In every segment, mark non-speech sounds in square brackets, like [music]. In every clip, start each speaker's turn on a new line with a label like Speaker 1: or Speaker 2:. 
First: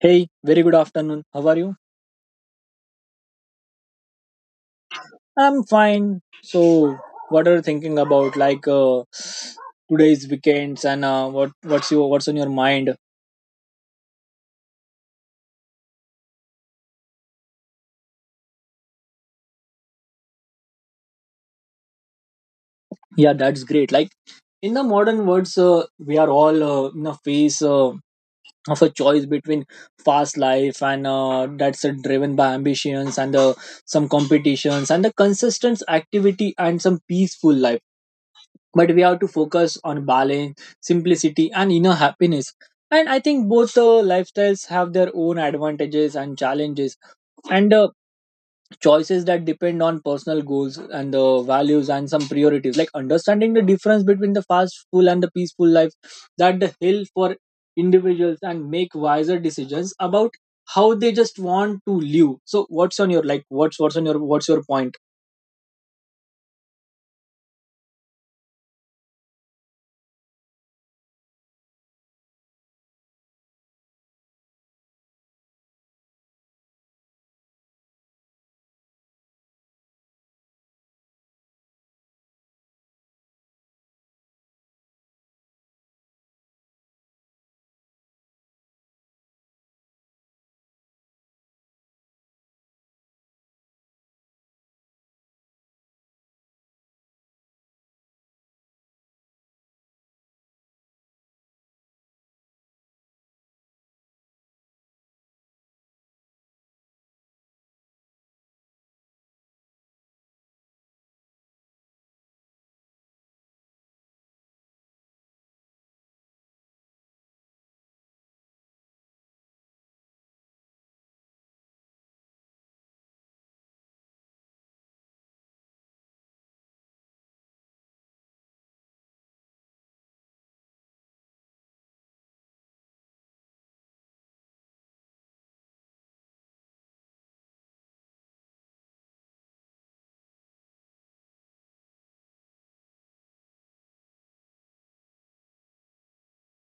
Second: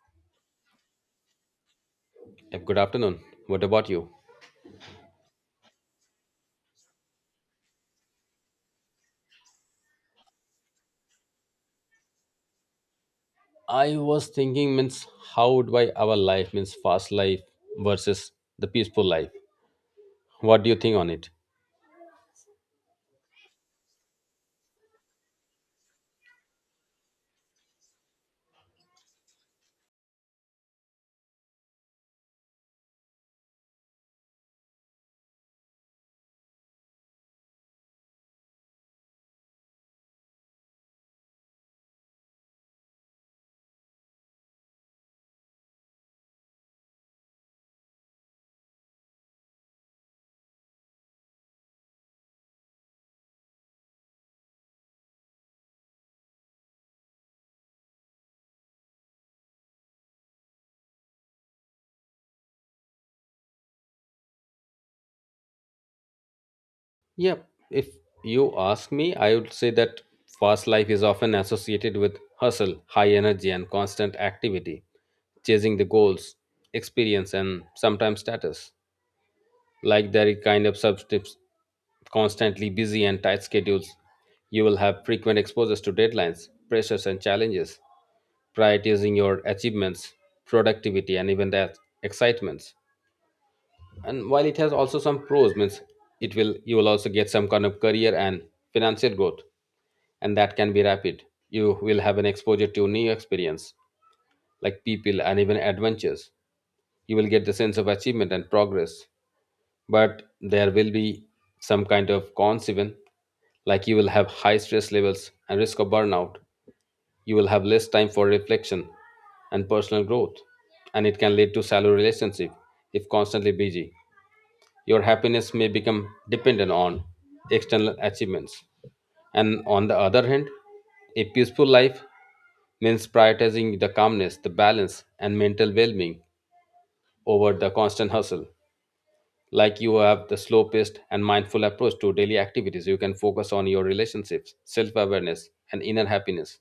Speaker 1: Hey, very good afternoon. How are you?
Speaker 2: Yep, good afternoon. What about you?
Speaker 1: I'm fine. So, what are you thinking about? Today's weekends and what's on your mind?
Speaker 2: I was thinking means how do I our life means fast life versus the peaceful life. What do you think on it?
Speaker 1: Yeah, that's great. Like in the modern words, we are all in a phase of a choice between fast life and that's driven by ambitions and some competitions and the consistent activity and some peaceful life, but we have to focus on balance, simplicity, and inner happiness. And I think both lifestyles have their own advantages and challenges, and choices that depend on personal goals and the values and some priorities. Like understanding the difference between the fast, full, and the peaceful life that the hill for individuals and make wiser decisions about how they just want to live. So, what's on your like? What's your point?
Speaker 2: Yeah, if you ask me, I would say that fast life is often associated with hustle, high energy and constant activity, chasing the goals, experience and sometimes status. Like there is kind of substips constantly busy and tight schedules. You will have frequent exposures to deadlines, pressures and challenges prioritizing your achievements, productivity, and even the excitements. And while it has also some pros, means it will you will also get some kind of career and financial growth, and that can be rapid. You will have an exposure to new experience, like people and even adventures. You will get the sense of achievement and progress, but there will be some kind of cons even, like you will have high stress levels and risk of burnout. You will have less time for reflection and personal growth, and it can lead to shallow relationship if constantly busy. Your happiness may become dependent on external achievements. And on the other hand, a peaceful life means prioritizing the calmness, the balance, and mental well being over the constant hustle. Like you have the slow paced and mindful approach to daily activities, you can focus on your relationships, self awareness, and inner happiness.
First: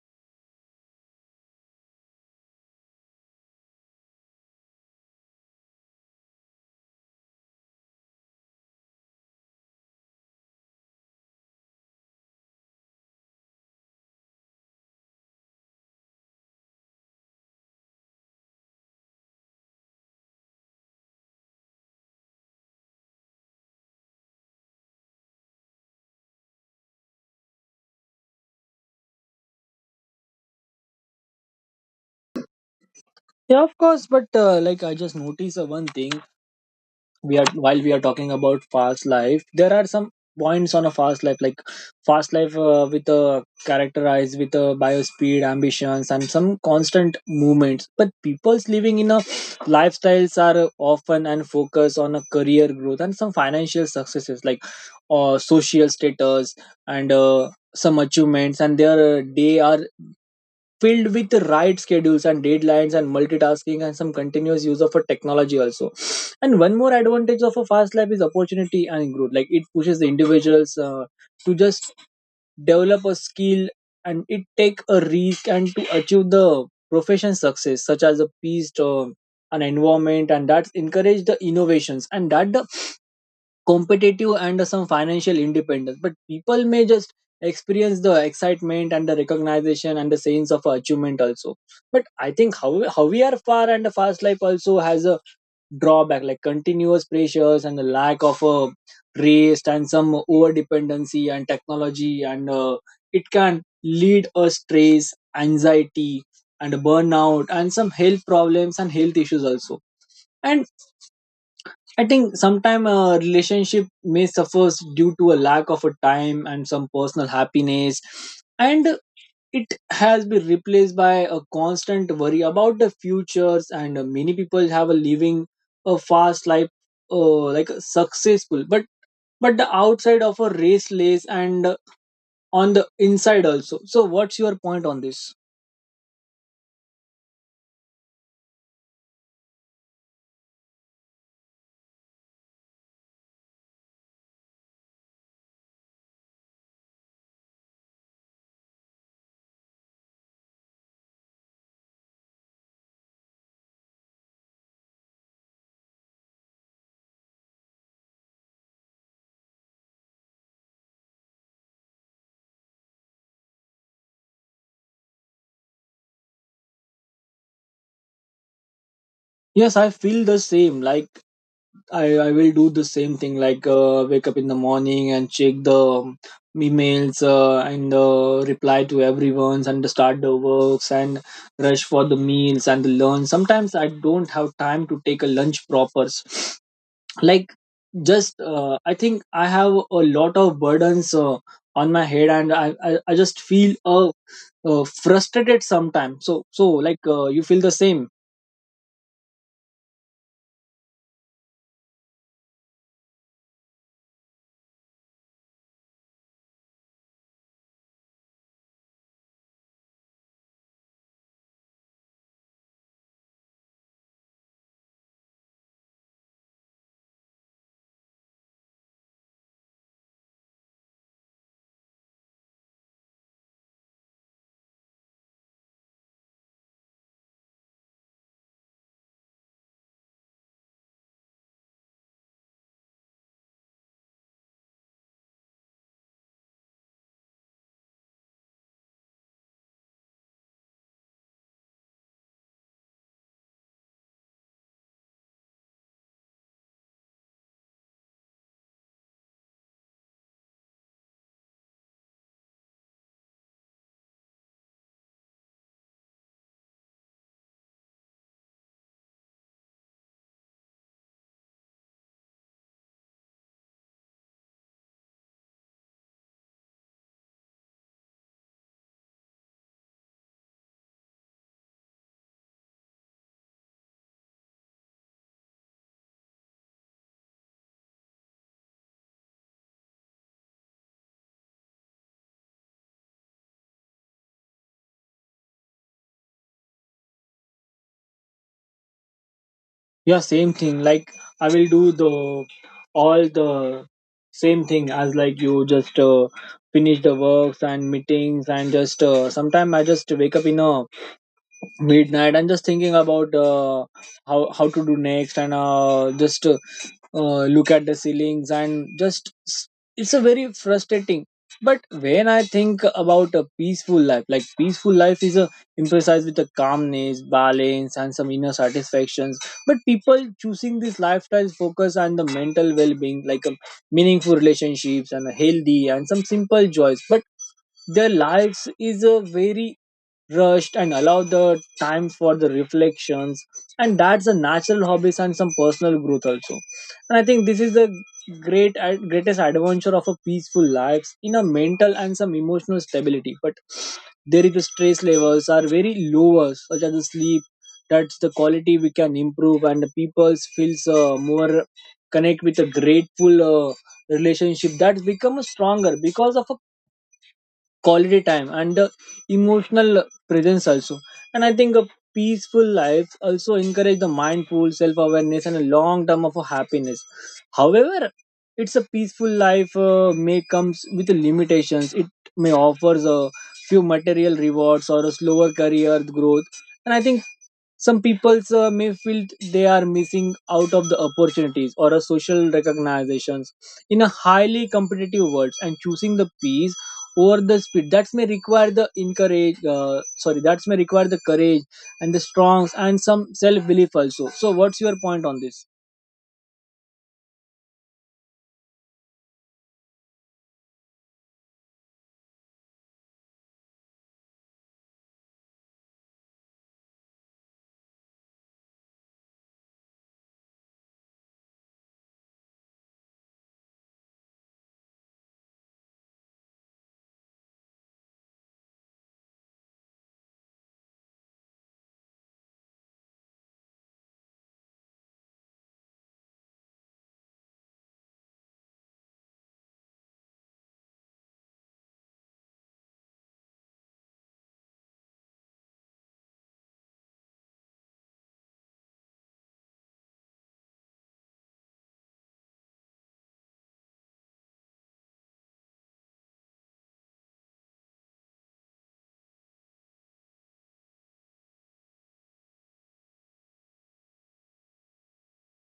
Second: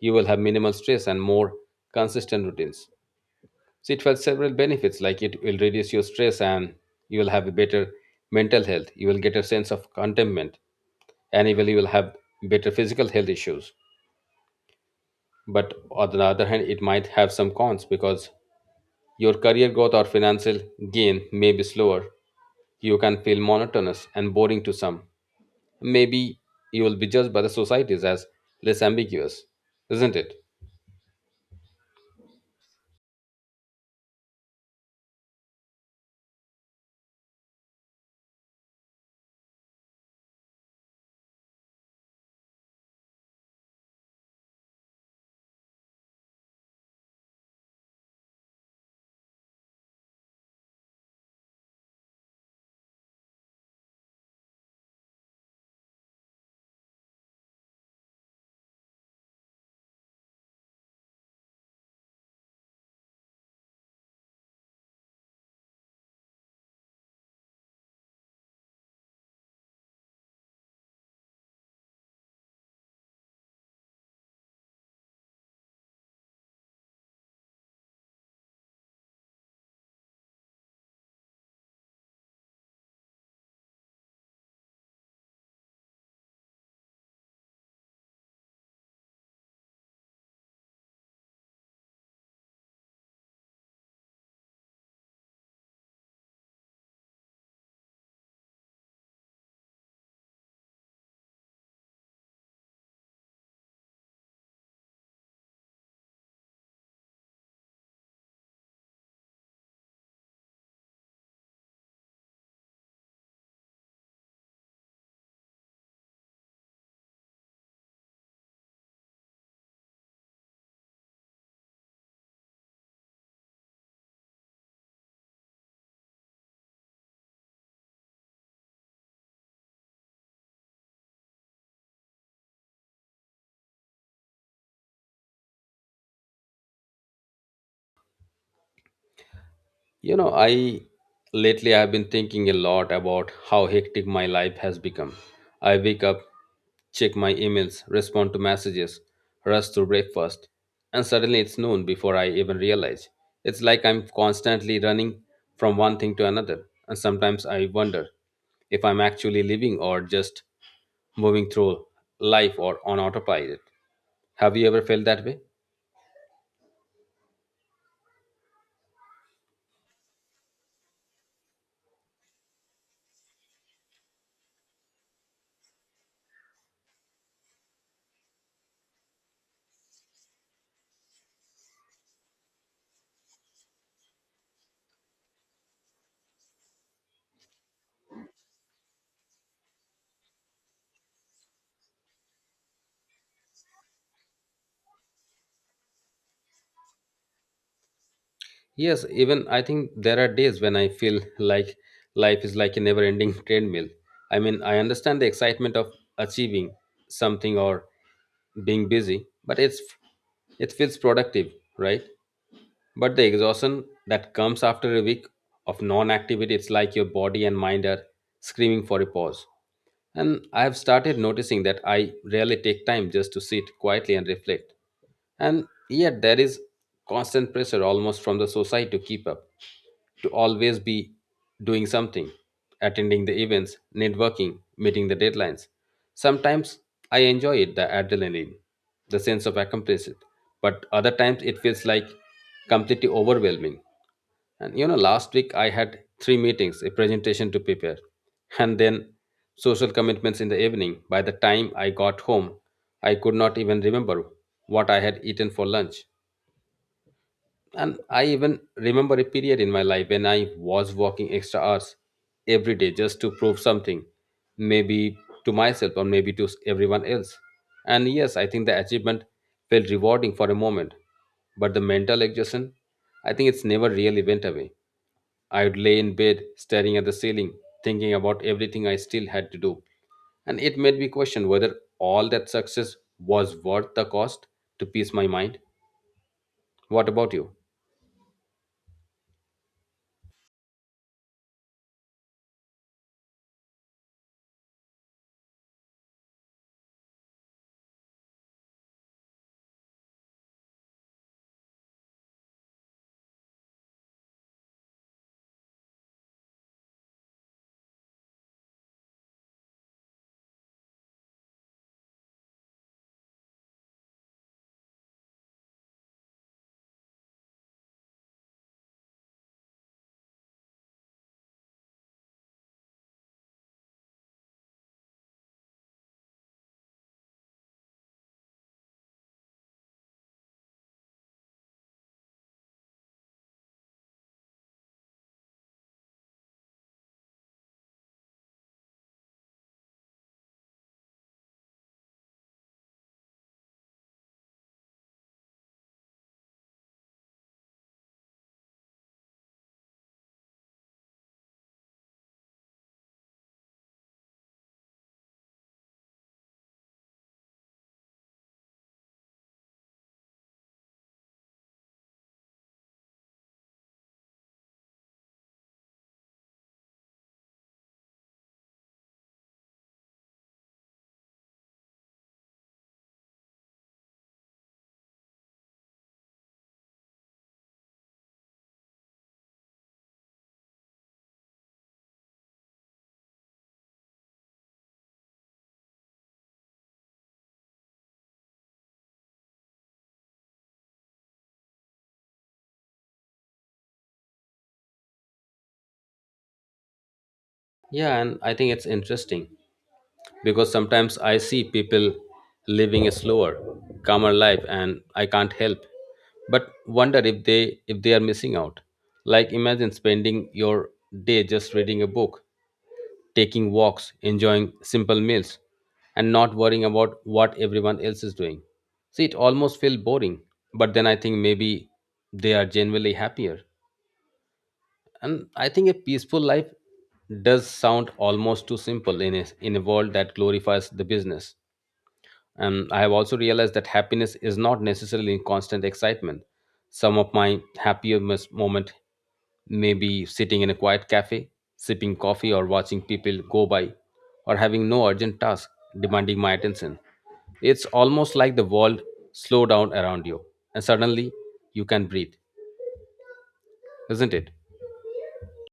Speaker 2: You will have minimal stress and more consistent routines. So it has several benefits, like it will reduce your stress and you will have a better mental health. You will get a sense of contentment and even you will have better physical health issues. But on the other hand, it might have some cons because your career growth or financial gain may be slower. You can feel monotonous and boring to some. Maybe you will be judged by the societies as less ambiguous, isn't it?
Speaker 1: Yeah, of course. But like, I just noticed one thing. We are while we are talking about fast life, there are some points on a fast life. Like fast life with a characterized with a bio speed ambitions and some constant movements, but people's living in a lifestyles are often and focus on a career growth and some financial successes, like social status and some achievements, and their day are filled with the right schedules and deadlines and multitasking and some continuous use of a technology also. And one more advantage of a fast life is opportunity and growth, like it pushes the individuals to just develop a skill and it take a risk and to achieve the profession success, such as a peace an environment, and that encourage the innovations and that the competitive and some financial independence, but people may just experience the excitement and the recognition and the sense of achievement also. But I think how we are far, and the fast life also has a drawback, like continuous pressures and the lack of a rest and some over dependency and technology, and it can lead a stress, anxiety and burnout and some health problems and health issues also. And I think sometimes a relationship may suffer due to a lack of a time and some personal happiness, and it has been replaced by a constant worry about the futures. And many people have a living a fast life, like a successful, but the outside of a raceless and on the inside also. So, what's your point on this?
Speaker 2: You know, I lately I've been thinking a lot about how hectic my life has become. I wake up, check my emails, respond to messages, rush to breakfast, and suddenly it's noon before I even realize. It's like I'm constantly running from one thing to another, and sometimes I wonder if I'm actually living or just moving through life or on autopilot. Have you ever felt that way?
Speaker 1: Yes, I feel the same. Like I will do the same thing like wake up in the morning and check the emails and reply to everyone's and start the works and rush for the meals and the lunch. Sometimes I don't have time to take a lunch proper. [sniffs] Like just I think I have a lot of burdens on my head, and I just feel frustrated sometimes. So like you feel the same?
Speaker 2: Yes, even I think there are days when I feel like life is like a never ending [laughs] treadmill. I mean, I understand the excitement of achieving something or being busy, but it feels productive, right? But the exhaustion that comes after a week of non-activity, it's like your body and mind are screaming for a pause. And I have started noticing that I rarely take time just to sit quietly and reflect. And yet, there is constant pressure almost from the society to keep up, to always be doing something, attending the events, networking, meeting the deadlines. Sometimes I enjoy it, the adrenaline, the sense of accomplishment, but other times it feels like completely overwhelming. And you know, last week I had three meetings, a presentation to prepare, and then social commitments in the evening. By the time I got home, I could not even remember what I had eaten for lunch. And I even remember a period in my life when I was working extra hours every day just to prove something, maybe to myself or maybe to everyone else. And yes, I think the achievement felt rewarding for a moment, but the mental exhaustion, I think it's never really went away. I would lay in bed staring at the ceiling, thinking about everything I still had to do. And it made me question whether all that success was worth the cost to peace my mind. What about you?
Speaker 1: Yeah, same thing. Like I will do the all the same thing as like you. Just finish the works and meetings, and just sometime I just wake up in a midnight and just thinking about how to do next, and just look at the ceilings and it's a very frustrating. But when I think about a peaceful life, like peaceful life is a emphasized with a calmness, balance and some inner satisfactions, but people choosing this lifestyle focus on the mental well-being, like meaningful relationships and a healthy and some simple joys, but their lives is a very rushed and allow the time for the reflections and that's a natural hobbies and some personal growth also. And I think this is the greatest adventure of a peaceful lives in a mental and some emotional stability, but there is the stress levels are very lower, such as the sleep that's the quality we can improve, and the people feels more connect with a grateful uh, relationship that become stronger because of a quality time and the emotional presence also. And I think a peaceful life also encourage the mindful self-awareness and a long term of a happiness. However, it's a peaceful life may comes with limitations. It may offers a few material rewards or a slower career growth, and I think some people may feel they are missing out of the opportunities or a social recognitions in a highly competitive world, and choosing the peace over the speed that may require the courage and the strongs and some self belief also. So what's your point on this?
Speaker 2: Yeah, and I think it's interesting because sometimes I see people living a slower, calmer life and I can't help but wonder if they are missing out. Like imagine spending your day just reading a book taking walks, enjoying simple meals, and not worrying about what everyone else is doing. See, it almost feels boring, but then I think maybe they are genuinely happier. And I think a peaceful life does sound almost too simple in a world that glorifies the business. And I have also realized that happiness is not necessarily constant excitement. Some of my happiest moment may be sitting in a quiet cafe, sipping coffee, or watching people go by, or having no urgent task demanding my attention. It's almost like the world slow down around you, and suddenly you can breathe, isn't it?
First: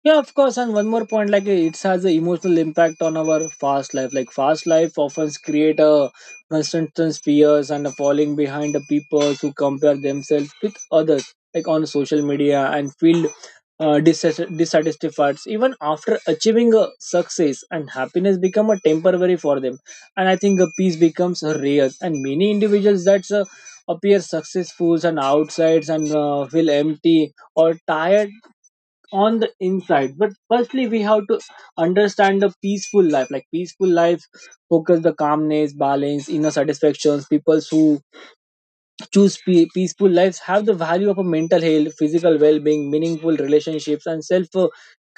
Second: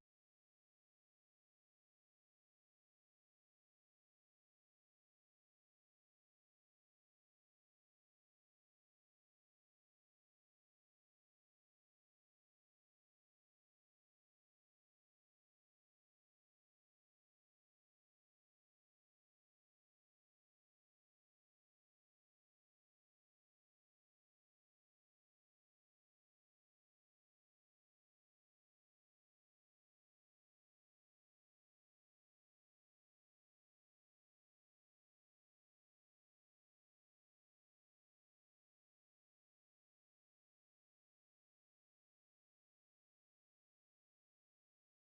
Speaker 1: Yeah, of course. And one more point, like it has an emotional impact on our fast life. Like fast life often create a constant fears and a falling behind the people who compare themselves with others, like on social media, and feel dissatisfied. Even after achieving a success and happiness become a temporary for them. And I think a peace becomes a rare. And many individuals that's appear successful and outsides and feel empty or tired on the inside, but firstly we have to understand the peaceful life. Like peaceful life focus the calmness, balance, inner satisfactions. People who choose peaceful lives have the value of a mental health, physical well-being, meaningful relationships and self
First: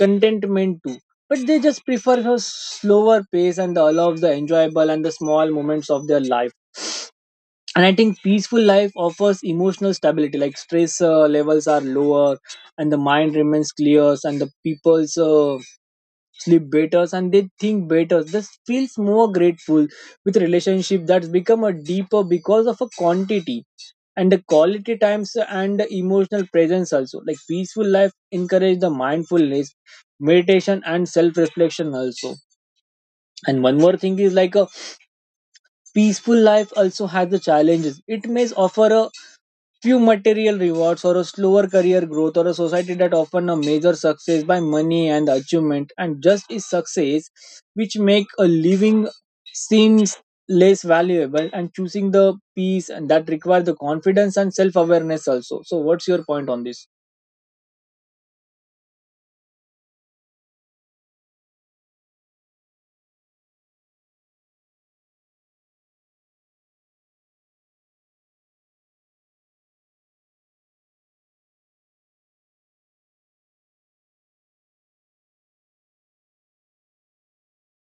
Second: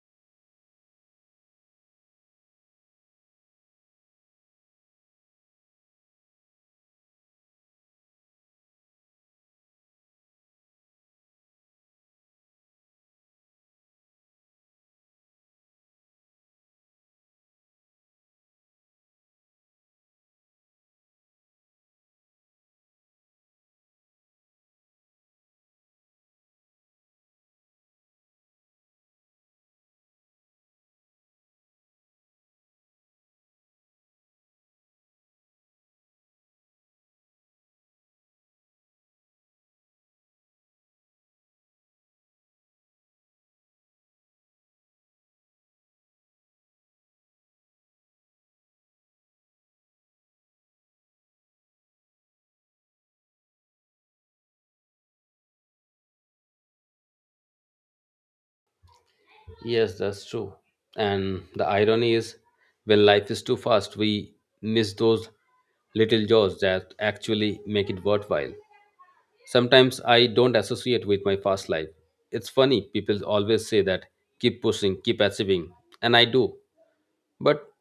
Speaker 1: contentment too, but they just prefer a slower pace and allows the enjoyable and the small moments of their life. And I think peaceful life offers emotional stability, like stress levels are lower and the mind remains clear, and the people's sleep better and they think better. This feels more grateful with relationship that's become a deeper because of a quantity and the quality times and the emotional presence also. Like peaceful life encourage the mindfulness, meditation and self reflection also. And one more thing is like a peaceful life also has the challenges. It may offer a few material rewards or a slower career growth, or a society that often a major success by money and achievement and just is success, which make a living seems less valuable, and choosing the peace and that requires the confidence and self-awareness also. So what's your point on this?
Speaker 2: Yes, that's true. And the irony is, when life is too fast, we miss those little joys that actually make it worthwhile. Sometimes I don't associate with my fast life. It's funny, people always say that keep pushing, keep achieving, and I do. But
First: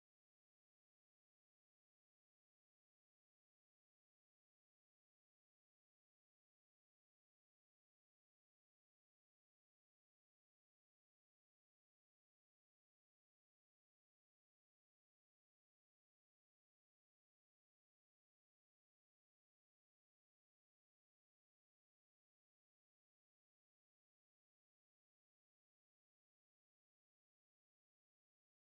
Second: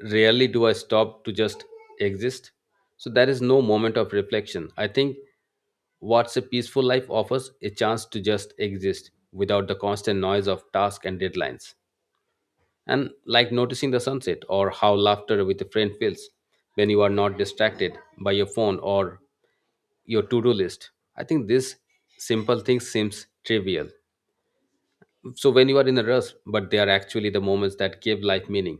Speaker 2: rarely do I stop to just exist. So there is no moment of reflection. I think what's a peaceful life offers a chance to just exist without the constant noise of tasks and deadlines and like noticing the sunset or how laughter with a friend feels when you are not distracted by your phone or your to-do list. I think this simple thing seems trivial so when you are in a rush but they are actually the moments that give life meaning.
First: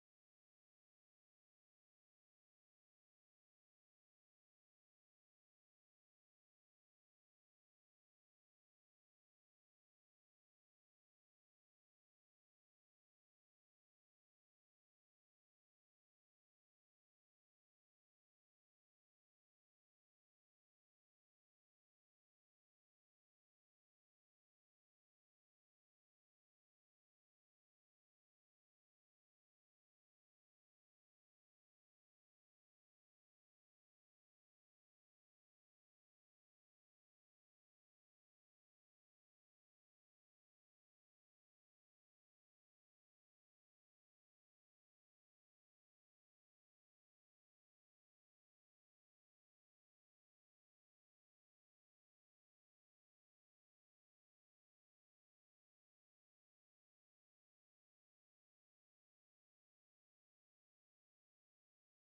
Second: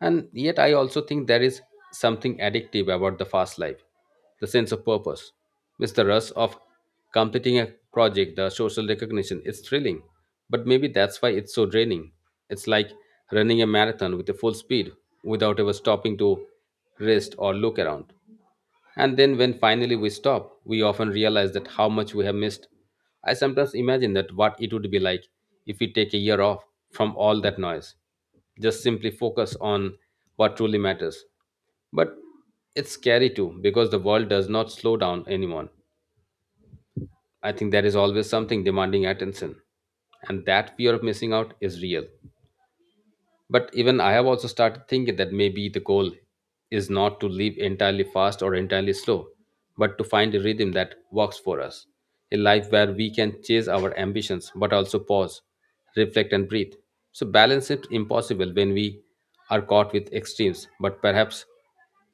Speaker 2: And yet, I also think there is something addictive about the fast life, the sense of purpose. It's the rush of completing a project, the social recognition. It's thrilling, but maybe that's why it's so draining. It's like running a marathon with a full speed without ever stopping to rest or look around. And then, when finally we stop, we often realize that how much we have missed. I sometimes imagine that what it would be like if we take a year off from all that noise, just simply focus on what truly matters. But it's scary too, because the world does not slow down anyone. I think there is always something demanding attention, and that fear of missing out is real. But even I have also started thinking that maybe the goal is not to live entirely fast or entirely slow, but to find a rhythm that works for us. A life where we can chase our ambitions, but also pause, reflect, and breathe. So, balance is impossible when we are caught with extremes, but perhaps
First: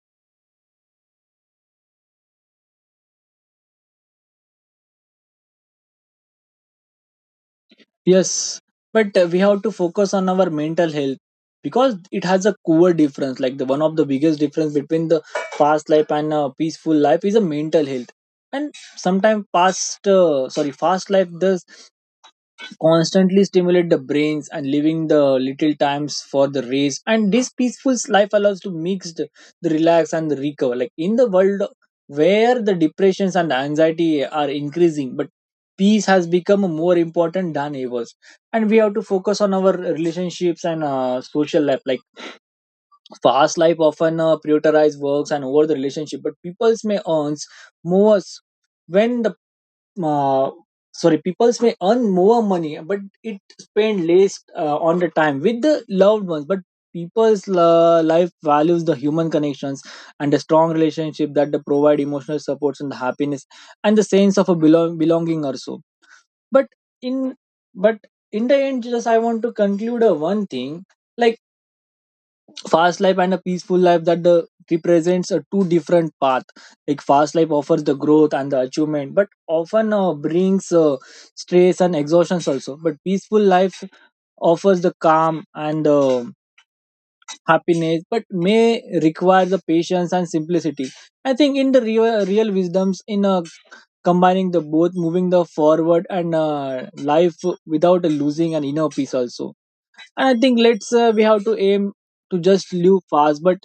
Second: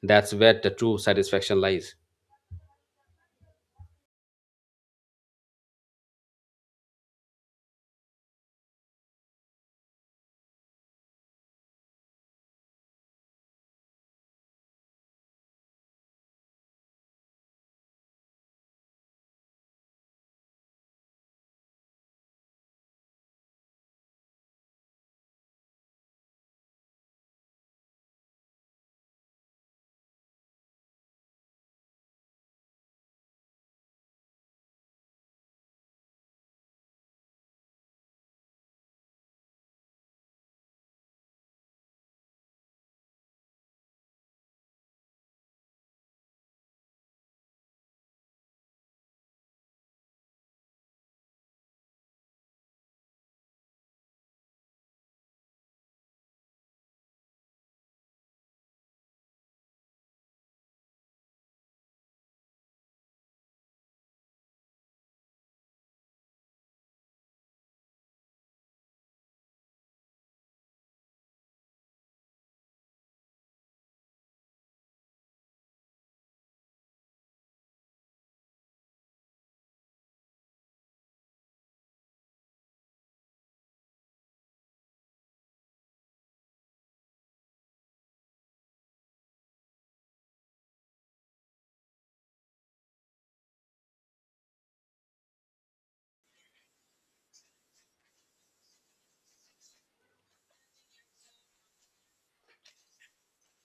Speaker 2: that's where the true satisfaction lies.
Speaker 1: Yes, but we have to focus on our mental health because it has a core difference. Like the one of the biggest difference between the fast life and a peaceful life is a mental health. And sometimes fast life, the constantly stimulate the brains and leaving the little times for the race, and this peaceful life allows to mix the relax and the recover, like in the world where the depressions and anxiety are increasing, but peace has become more important than ever. And we have to focus on our relationships and social life. Like fast life often prioritize works and over the relationship, but people's may earns more when the uh, sorry peoples may earn more money, but it spend less on the time with the loved ones. But people's life values the human connections and the strong relationship that they provide emotional supports and the happiness and the sense of a belonging also. But in but in the end, just I want to conclude one thing. Like fast life and a peaceful life that the represents a two different path. Like fast life offers the growth and the achievement, but often brings stress and exhaustions also. But peaceful life offers the calm and happiness, but may require the patience and simplicity. I think in the real wisdoms in combining the both, moving the forward and life without losing an inner peace also. And I think let's we have to aim to just live fast but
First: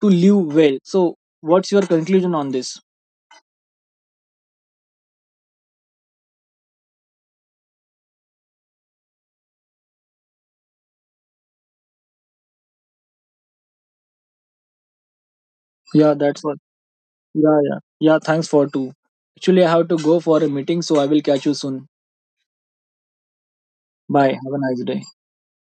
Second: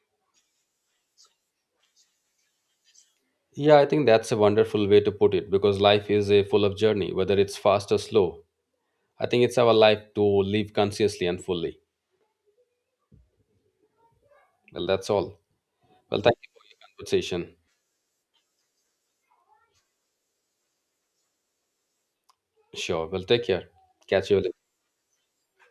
Speaker 1: to live well. So, what's your conclusion on this?
Speaker 2: Yeah, I think that's a wonderful way to put it because life is a full of journey, whether it's fast or slow. I think it's our life to live consciously and fully. Well, that's all.
Speaker 1: Yeah,
Speaker 2: Well, thank
Speaker 1: that's
Speaker 2: you
Speaker 1: what.
Speaker 2: for your conversation.
Speaker 1: Yeah, yeah, yeah. Thanks for two. Actually, I have to go for a meeting, so I will catch you soon.
Speaker 2: Sure. Well, take care. Catch
Speaker 1: Bye.
Speaker 2: you later.
Speaker 1: Have a nice day.